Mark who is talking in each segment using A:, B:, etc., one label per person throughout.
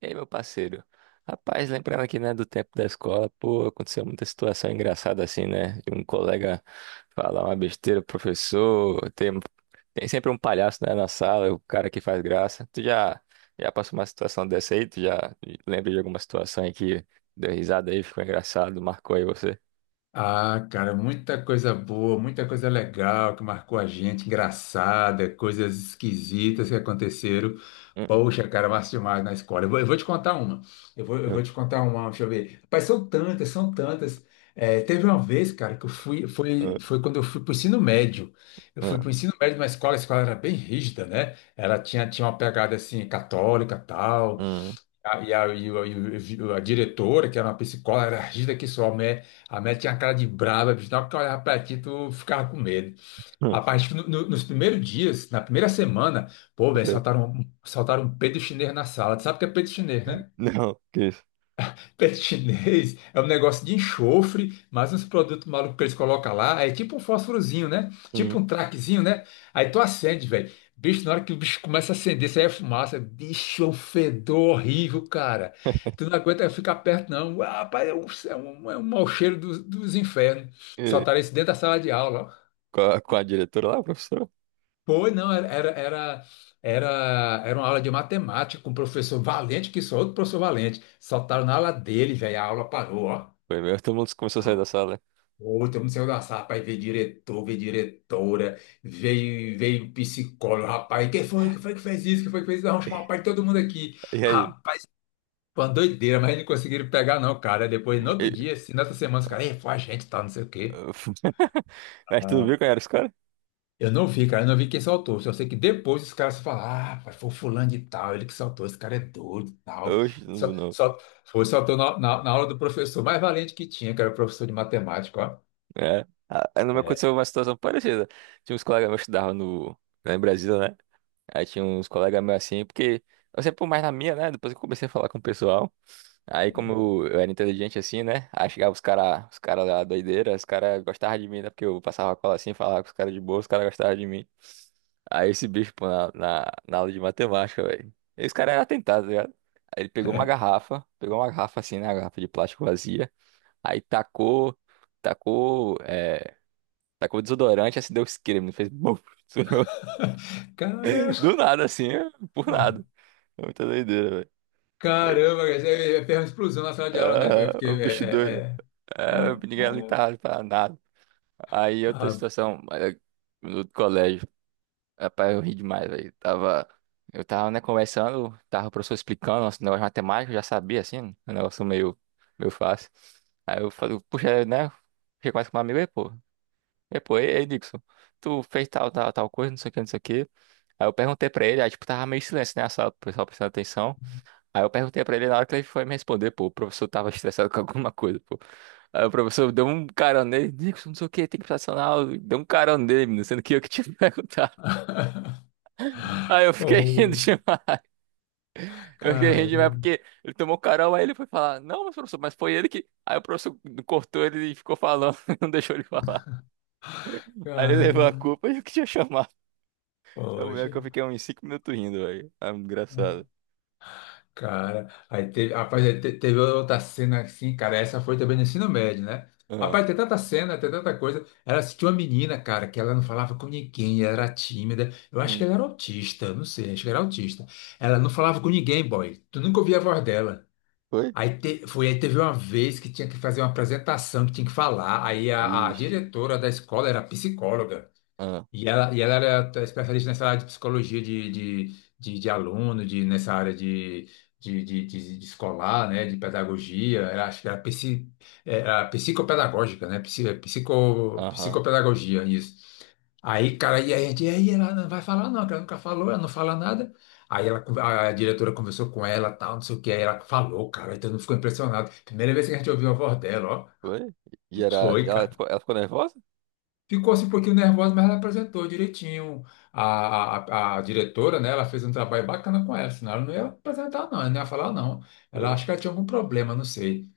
A: Ei, meu parceiro. Rapaz, lembrando aqui, né, do tempo da escola, pô, aconteceu muita situação engraçada assim, né? De um colega falar uma besteira, pro professor, tem sempre um palhaço, né, na sala, o cara que faz graça. Tu já passou uma situação dessa aí? Tu já lembra de alguma situação aí que deu risada aí, ficou engraçado, marcou aí você?
B: Ah, cara, muita coisa boa, muita coisa legal que marcou a gente, engraçada, coisas esquisitas que aconteceram.
A: Hum,
B: Poxa, cara, massa demais na escola. Eu vou te contar uma. Eu vou, eu
A: hum,
B: vou te contar uma, deixa eu ver. Rapaz, são tantas, são tantas. É, teve uma vez, cara, que eu fui, foi,
A: hum,
B: foi quando eu fui para o ensino médio. Eu fui
A: hum,
B: para o ensino médio numa escola, a escola era bem rígida, né? Ela tinha uma pegada assim, católica, tal. A, e o- a diretora, que era uma psicóloga, era rígida que só, a mulher tinha uma cara de brava, bicho, na hora que eu olhava pra ti, tu ficava com medo.
A: hum, hum,
B: Rapaz, acho que nos primeiros dias, na primeira semana, pô, velho,
A: eh,
B: soltaram um peido chinês na sala. Tu sabe o que é peido chinês, né?
A: não, que isso?
B: Pet chinês é um negócio de enxofre, mas uns produtos malucos que eles colocam lá. É tipo um fósforozinho, né?
A: Hum.
B: Tipo um traquezinho, né? Aí tu acende, velho. Bicho, na hora que o bicho começa a acender, isso aí é fumaça. Bicho, é um fedor horrível, cara. Tu não aguenta ficar perto, não. Ah, rapaz, é um mau cheiro dos infernos.
A: Eh,
B: Soltaram isso dentro da sala de aula, ó.
A: com a diretora lá, professor.
B: Foi, não, era uma aula de matemática com o professor Valente, que só outro professor Valente. Soltaram na aula dele, velho. A aula parou, ó.
A: Foi mesmo, todo mundo começou a sair da sala.
B: Outro não saiu da sala, rapaz, veio diretor, veio diretora, veio psicólogo, rapaz, quem foi que fez isso, quem foi que fez isso, vamos
A: Né?
B: chamar o pai de todo mundo aqui.
A: E aí?
B: Rapaz, foi uma doideira, mas não conseguiram pegar não, cara. Depois, no outro
A: Mas
B: dia, assim, nessa semana, os caras, "Ei, foi a gente, tá, não sei o quê."
A: tu viu quem era esse cara?
B: Eu não vi, cara, eu não vi quem soltou, só sei que depois os caras falaram, ah, rapaz, foi o fulano de tal, ele que soltou, esse cara é doido e tal.
A: Hoje não viu,
B: Só,
A: não.
B: só, foi, soltou na aula do professor mais valente que tinha, que era o professor de matemática, ó.
A: É. Ah, aí não me
B: É.
A: aconteceu uma situação parecida. Tinha uns colegas meus que estudavam no, lá em Brasília, né? Aí tinha uns colegas meus assim, porque eu sempre fui mais na minha, né? Depois que eu comecei a falar com o pessoal. Aí, como eu era inteligente assim, né? Aí chegava os caras da doideira, os caras gostavam de mim, né? Porque eu passava a cola assim, falava com os caras de boa, os caras gostavam de mim. Aí esse bicho, pô, na aula de matemática, velho. Esse cara era atentado, tá ligado? Aí ele
B: É.
A: pegou uma garrafa assim, né? Uma garrafa de plástico vazia. Aí tacou, é, tacou desodorante, assim deu creme, fez buf, estourou.
B: Caramba!
A: Do nada assim, por nada. É muita doideira, velho. Mas,
B: Caramba, cara, isso é uma explosão na sala de aula, né, velho?
A: ah,
B: Porque é,
A: o bicho
B: é,
A: doido.
B: é...
A: Ah,
B: Ah,
A: ninguém ali
B: ah,
A: tava pra nada. Aí outra
B: ah.
A: situação, no outro colégio. Rapaz, eu ri demais, velho. Eu tava, né, conversando, tava o professor explicando nosso negócio de matemática, eu já sabia, assim, um negócio meio fácil. Aí eu falei, puxa, né, fiquei mais com um amigo aí, pô. É, pô, ei, Dixon, tu fez tal, tal, tal coisa, não sei o que, não sei o que. Aí eu perguntei pra ele, aí tipo, tava meio silêncio, né, a sala, o pessoal prestando atenção. Aí eu perguntei pra ele, na hora que ele foi me responder, pô, o professor tava estressado com alguma coisa, pô. Aí o professor deu um carão nele, Dixon, não sei o que, tem que prestar na aula, deu um carão nele, menino, sendo que eu que tinha que perguntar. Aí eu fiquei rindo
B: Pô,
A: demais, eu fiquei rindo demais
B: caramba,
A: porque ele tomou carão, aí ele foi falar, não, mas professor, mas foi ele que... Aí o professor cortou ele e ficou falando, não deixou ele falar. Aí ele levou a
B: caramba,
A: culpa e eu que tinha chamado. Eu lembro
B: poxa.
A: que eu fiquei uns 5 minutos rindo, velho. É muito engraçado.
B: Cara, aí teve, rapaz, aí teve outra cena assim, cara, essa foi também no ensino médio, né?
A: Ah,
B: Rapaz, tem tanta cena, tem tanta coisa. Ela assistiu uma menina, cara, que ela não falava com ninguém, ela era tímida. Eu acho que
A: hum.
B: ela era autista, eu não sei, acho que era autista. Ela não falava com ninguém, boy. Tu nunca ouvia a voz dela.
A: Foi?
B: Aí teve uma vez que tinha que fazer uma apresentação, que tinha que falar. Aí a
A: Ixi.
B: diretora da escola era psicóloga.
A: Ah,
B: E ela era especialista nessa área de psicologia de aluno, nessa área de escolar, né, de pedagogia, era, acho que era, era psicopedagógica, né, psi- psico,
A: aham.
B: psicopedagogia, isso. Aí, cara, e aí ela não vai falar não, que ela nunca falou, ela não fala nada. Aí a diretora conversou com ela, tal, não sei o que, aí ela falou, cara, então não ficou impressionado. Primeira vez que a gente ouviu a voz dela, ó,
A: Foi? E era. E
B: foi,
A: Ela
B: cara.
A: ficou, ela ficou nervosa?
B: Ficou assim um pouquinho nervosa, mas ela apresentou direitinho. A diretora, né, ela fez um trabalho bacana com ela, senão ela não ia apresentar, não, ela não ia falar, não. Ela
A: Foi?
B: acho que ela tinha algum problema, não sei.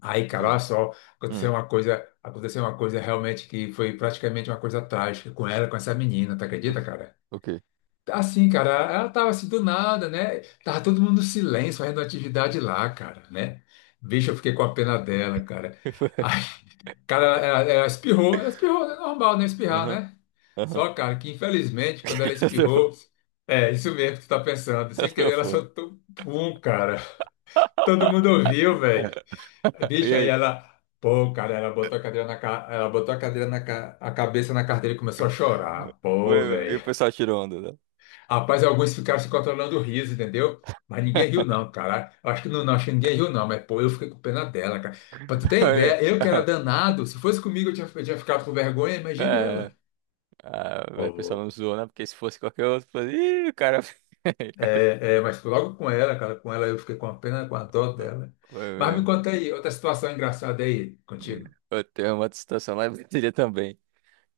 B: Aí, cara, olha
A: E-
B: só,
A: Hum.
B: aconteceu uma coisa realmente que foi praticamente uma coisa trágica com ela, com essa menina, tu
A: O
B: acredita,
A: quê?
B: cara?
A: O quê?
B: Assim, cara, ela tava assim do nada, né? Tava todo mundo no silêncio, fazendo atividade lá, cara, né? Bicho, eu fiquei com a pena dela, cara.
A: Foi.
B: Cara, ela espirrou, ela espirrou, é normal não espirrar,
A: Aham.
B: né?
A: Aham.
B: Só, cara, que infelizmente, quando ela espirrou, é isso mesmo que tu tá pensando.
A: Eu
B: Sem querer, ela
A: tô.
B: soltou um pum, cara. Todo mundo ouviu, velho.
A: E
B: Bicho, aí
A: aí?
B: ela, pô, cara, ela botou a cadeira na ca- a cabeça na carteira e começou a chorar.
A: Foi,
B: Pô,
A: meu. E o
B: velho.
A: pessoal tirou onda, né?
B: Rapaz, alguns ficaram se controlando o riso, entendeu? Mas ninguém riu, não, cara. Eu acho que não, não, acho que ninguém riu, não. Mas, pô, eu fiquei com pena dela, cara. Pra tu ter
A: Foi.
B: ideia, eu que era
A: Ah,
B: danado, se fosse comigo eu tinha ficado com vergonha,
A: é.
B: imagine
A: É.
B: ela.
A: Ah, o pessoal
B: Pô,
A: não zoou, né? Porque se fosse qualquer outro, falei, ih, o cara.
B: é, é, mas logo com ela, cara, com ela eu fiquei com a pena, com a dor dela.
A: Foi
B: Mas me
A: mesmo.
B: conta aí, outra situação engraçada aí contigo.
A: Eu tenho uma situação lá em Brasília também.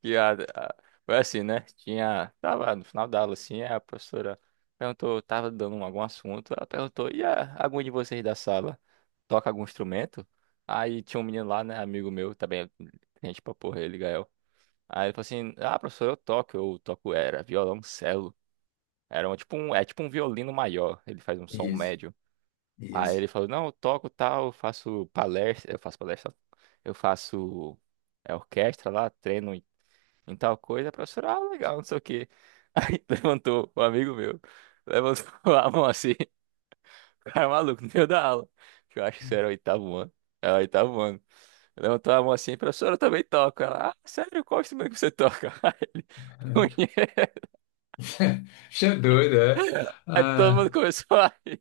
A: que a, a- Foi assim, né? Tava no final da aula, assim, a professora perguntou, tava dando algum assunto, ela perguntou, algum de vocês da sala toca algum instrumento? Aí tinha um menino lá, né, amigo meu, também, gente pra porra, ele, Gael. Aí ele falou assim, ah, professor, eu toco, era violoncelo, era um, tipo um, é tipo um violino maior, ele faz um som
B: Isso,
A: médio. Aí ele
B: isso.
A: falou, não, eu toco tal, eu faço palestra, eu faço é orquestra lá, treino em tal coisa, a professora, ah, legal, não sei o quê. Aí levantou um amigo meu, levantou a mão assim, o cara é maluco, no meio da aula. Que Eu acho que isso era o oitavo ano. É o oitavo ano. Levantou a mão assim, professora, eu também toco. Ela, ah, sério, qual instrumento que você toca? Aí ele, "Punheta."
B: Bicho é doido, é?
A: Aí todo mundo
B: Ah,
A: começou a rir.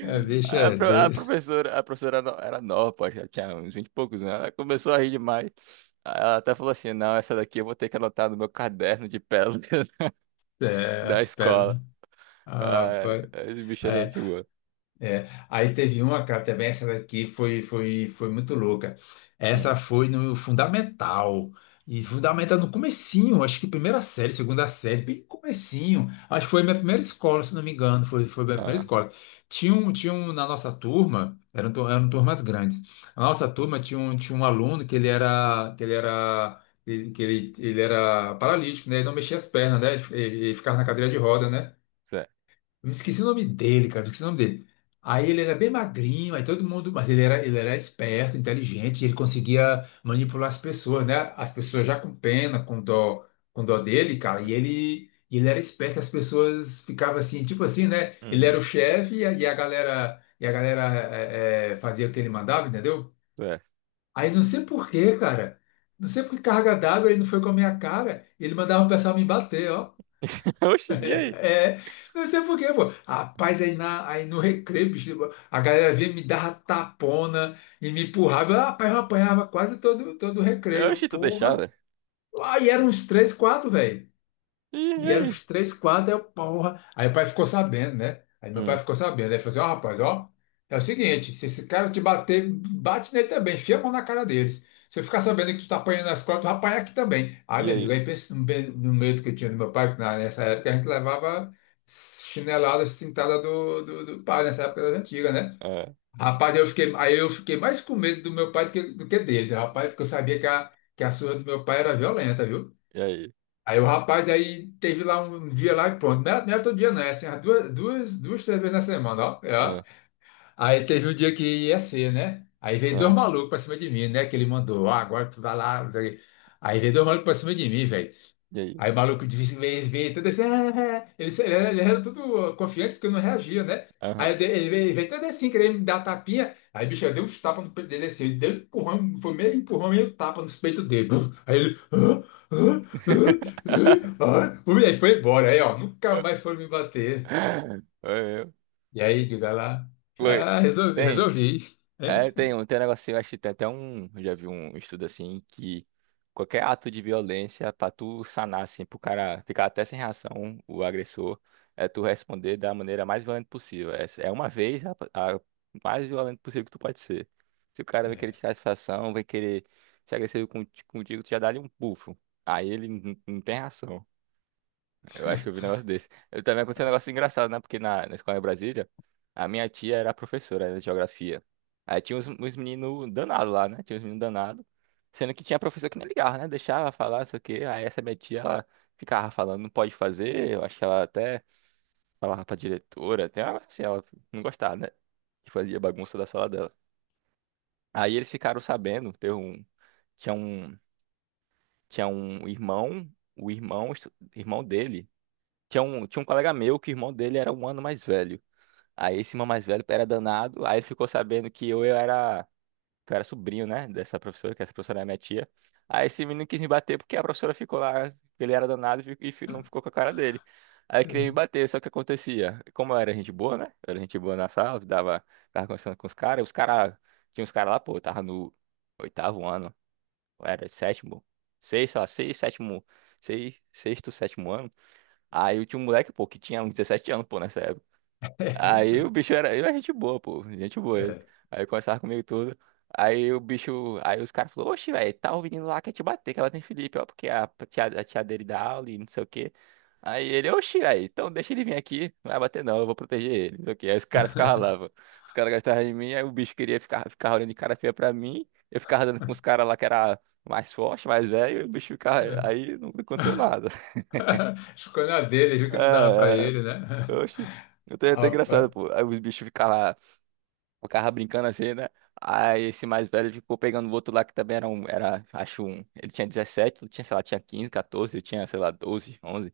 B: é, bicho
A: Aí A,
B: é
A: pro- a
B: doido.
A: professora, a professora no- era nova, pô, já tinha uns 20 e poucos anos. Ela começou a rir demais. Aí ela até falou assim: não, essa daqui eu vou ter que anotar no meu caderno de pérolas
B: É,
A: da
B: as
A: escola.
B: pernas. Ah,
A: Ah,
B: rapaz.
A: esse bicho é
B: É,
A: gente boa.
B: é, aí teve uma, cara, também essa daqui foi muito louca. Essa
A: Hum,
B: foi no Fundamental. E Fundamental no comecinho, acho que primeira série, segunda série, bem comecinho. Acho que foi minha primeira escola, se não me engano, foi minha primeira
A: Ah,
B: escola. Tinha um na nossa turma, eram turmas grandes. Na nossa turma tinha um aluno que ele era paralítico, né? Ele não mexia as pernas, né? Ele ficava na cadeira de roda, né?
A: certo,
B: Eu me esqueci o nome dele, cara, eu esqueci o nome dele. Aí ele era bem magrinho, aí todo mundo, mas ele era esperto, inteligente, e ele conseguia manipular as pessoas, né? As pessoas já com pena, com dó dele, cara, e e ele era esperto, as pessoas ficavam assim, tipo assim, né? Ele era
A: hum,
B: o chefe e a galera fazia o que ele mandava, entendeu?
A: certo.
B: Aí não sei por quê, cara, não sei por que carga d'água ele não foi com a minha cara, ele mandava o pessoal me bater, ó.
A: Oxi, e aí?
B: É, não sei por quê, pô. Rapaz, aí no recreio, bicho, a galera vinha me dava tapona e me empurrava. Rapaz, eu apanhava quase todo o recreio.
A: Oxi, tu
B: Porra.
A: deixava?
B: Aí eram uns três, quatro, velho.
A: E
B: E eram
A: aí?
B: os três quadros, aí eu, porra. Aí meu pai ficou sabendo, né? Aí meu pai
A: Hum.
B: ficou sabendo. Aí ele falou assim: ó, rapaz, ó, é o seguinte, se esse cara te bater, bate nele também, enfia a mão na cara deles. Se eu ficar sabendo que tu tá apanhando na escola, tu vai apanhar aqui também. Aí,
A: E
B: meu amigo,
A: aí?
B: aí pensa no medo que eu tinha do meu pai, que nessa época a gente levava chinelada, cintada do pai, nessa época das antigas, né?
A: Ah,
B: Rapaz, eu fiquei mais com medo do meu pai do que deles, rapaz, porque eu sabia que a surra do meu pai era violenta, viu?
A: e aí?
B: Aí o rapaz aí teve lá um dia lá e pronto. Não era todo dia, não, é assim, umas duas, três vezes na semana, ó. É, ó.
A: Ah,
B: Aí teve o dia que ia ser, né? Aí veio dois
A: ah,
B: malucos pra cima de mim, né? Que ele mandou, ah, agora tu vai lá. Aí veio dois malucos pra cima de mim, velho.
A: e aí?
B: Aí o maluco disse, veio, todo assim, "Ah", ele era todo confiante porque não reagia, né? Aí
A: Aham.
B: ele ele veio, ele veio todo assim, querendo me dar tapinha. Aí, bicho, eu dei uns tapas no peito dele assim, ele deu um empurrão, foi meio empurrão, meio tapa nos peitos dele. Buf! Aí ele, ah, ah, ah, ah, ah. E aí foi embora, aí ó, nunca mais foram me bater.
A: Oi,
B: E aí, diga lá,
A: oi.
B: ah, resolvi,
A: Tem?
B: resolvi.
A: É,
B: É,
A: tem, tem um negocinho, acho que tem até um. Eu já vi um estudo assim que qualquer ato de violência, pra tu sanar, assim, pro cara ficar até sem reação, o agressor, é tu responder da maneira mais violenta possível. É uma vez a mais violenta possível que tu pode ser. Se o cara vai querer
B: é,
A: tirar satisfação, vai querer ser agressivo contigo, tu já dá-lhe um bufo. Aí ele não tem reação. Eu acho que eu vi um negócio desse. Eu também aconteceu um negócio engraçado, né? Porque na escola em Brasília, a minha tia era professora, era de geografia. Aí tinha uns meninos danados lá, né? Tinha uns meninos danados. Sendo que tinha professor que nem ligava, né? Deixava falar, não sei o quê. Aí essa minha tia, ela ficava falando, não pode fazer. Eu acho que ela até falava pra diretora, até assim, ela não gostava, né? Que fazia bagunça da sala dela. Aí eles ficaram sabendo, teve um, tinha um, tinha um irmão, o irmão, irmão dele. Tinha um colega meu que o irmão dele era um ano mais velho. Aí esse irmão mais velho era danado. Aí ele ficou sabendo que que eu era sobrinho, né? Dessa professora, que essa professora era minha tia. Aí esse menino quis me bater porque a professora ficou lá, ele era danado não ficou com a cara dele. Aí queria me bater, só que acontecia. Como eu era gente boa, né? Eu era gente boa na sala, tava conversando com os caras. Os caras, tinha uns caras lá, pô, eu tava no oitavo ano, eu era sétimo, seis, sei lá, seis, sétimo, seis, sexto, sétimo ano. Aí eu tinha um moleque, pô, que tinha uns 17 anos, pô, nessa época. Aí
B: é,
A: o bicho era. Ele era gente boa, pô. Gente boa ele.
B: é.
A: Aí conversava comigo tudo. Aí o bicho. Aí os caras falaram, oxe, velho, tá o menino lá quer te bater, que ela tem Felipe, ó, porque a tia dele dá aula e não sei o quê. Aí ele, oxe, velho, então deixa ele vir aqui, não vai bater não, eu vou proteger ele. Não sei o quê. Aí os caras ficavam lá, pô. Os caras gastavam de mim, aí o bicho queria ficar olhando de cara feia pra mim. Eu ficava dando com os caras lá que era mais forte, mais velho, e o bicho ficava.
B: É.
A: Aí não aconteceu nada.
B: Escolha dele, viu que não dava para
A: É,
B: ele, né?
A: oxi. Até
B: Ah,
A: engraçado,
B: rapaz.
A: pô. Aí os bichos ficavam brincando assim, né? Aí esse mais velho ficou pegando o outro lá que também era um, era, acho um. Ele tinha 17, eu tinha, sei lá, tinha 15, 14, eu tinha, sei lá, 12, 11.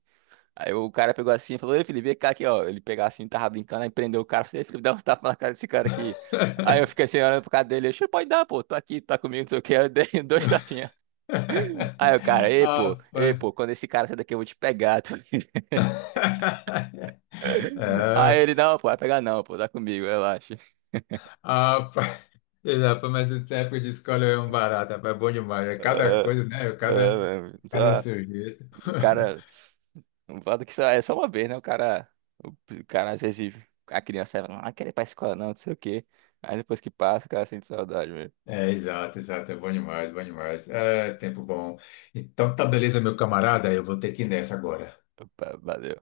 A: Aí o cara pegou assim e falou, ei, Felipe, vem cá aqui, ó. Ele pegava assim, tava brincando, aí prendeu o cara, falou, ei, Felipe, dá uns tapas na cara desse cara aqui. Aí eu fiquei assim, olhando pro cara dele, eu, "Xê, pode dar, pô, tô aqui, tá comigo, não sei o que, eu dei dois tapinhas. Aí o cara,
B: Ah,
A: ei, pô,
B: rapaz.
A: quando esse cara sair daqui eu vou te pegar, tu." Aí
B: É,
A: ele, não, pô, vai pegar não, pô, tá comigo, relaxa.
B: ah, rapaz. Rapaz, mas essa época de escola é um barato, rapaz, é bom demais. É cada coisa, né? É Cada,
A: Ah,
B: cada
A: tá.
B: sujeito.
A: O cara. Não fala que só, é só uma vez, né? O cara. O cara, às vezes, a criança fala, ah, quer ir pra escola, não, não sei o quê. Aí depois que passa, o cara sente saudade mesmo.
B: É, exato, exato. É bom demais, bom demais. É, tempo bom. Então tá beleza, meu camarada. Eu vou ter que ir nessa agora.
A: Opa, valeu.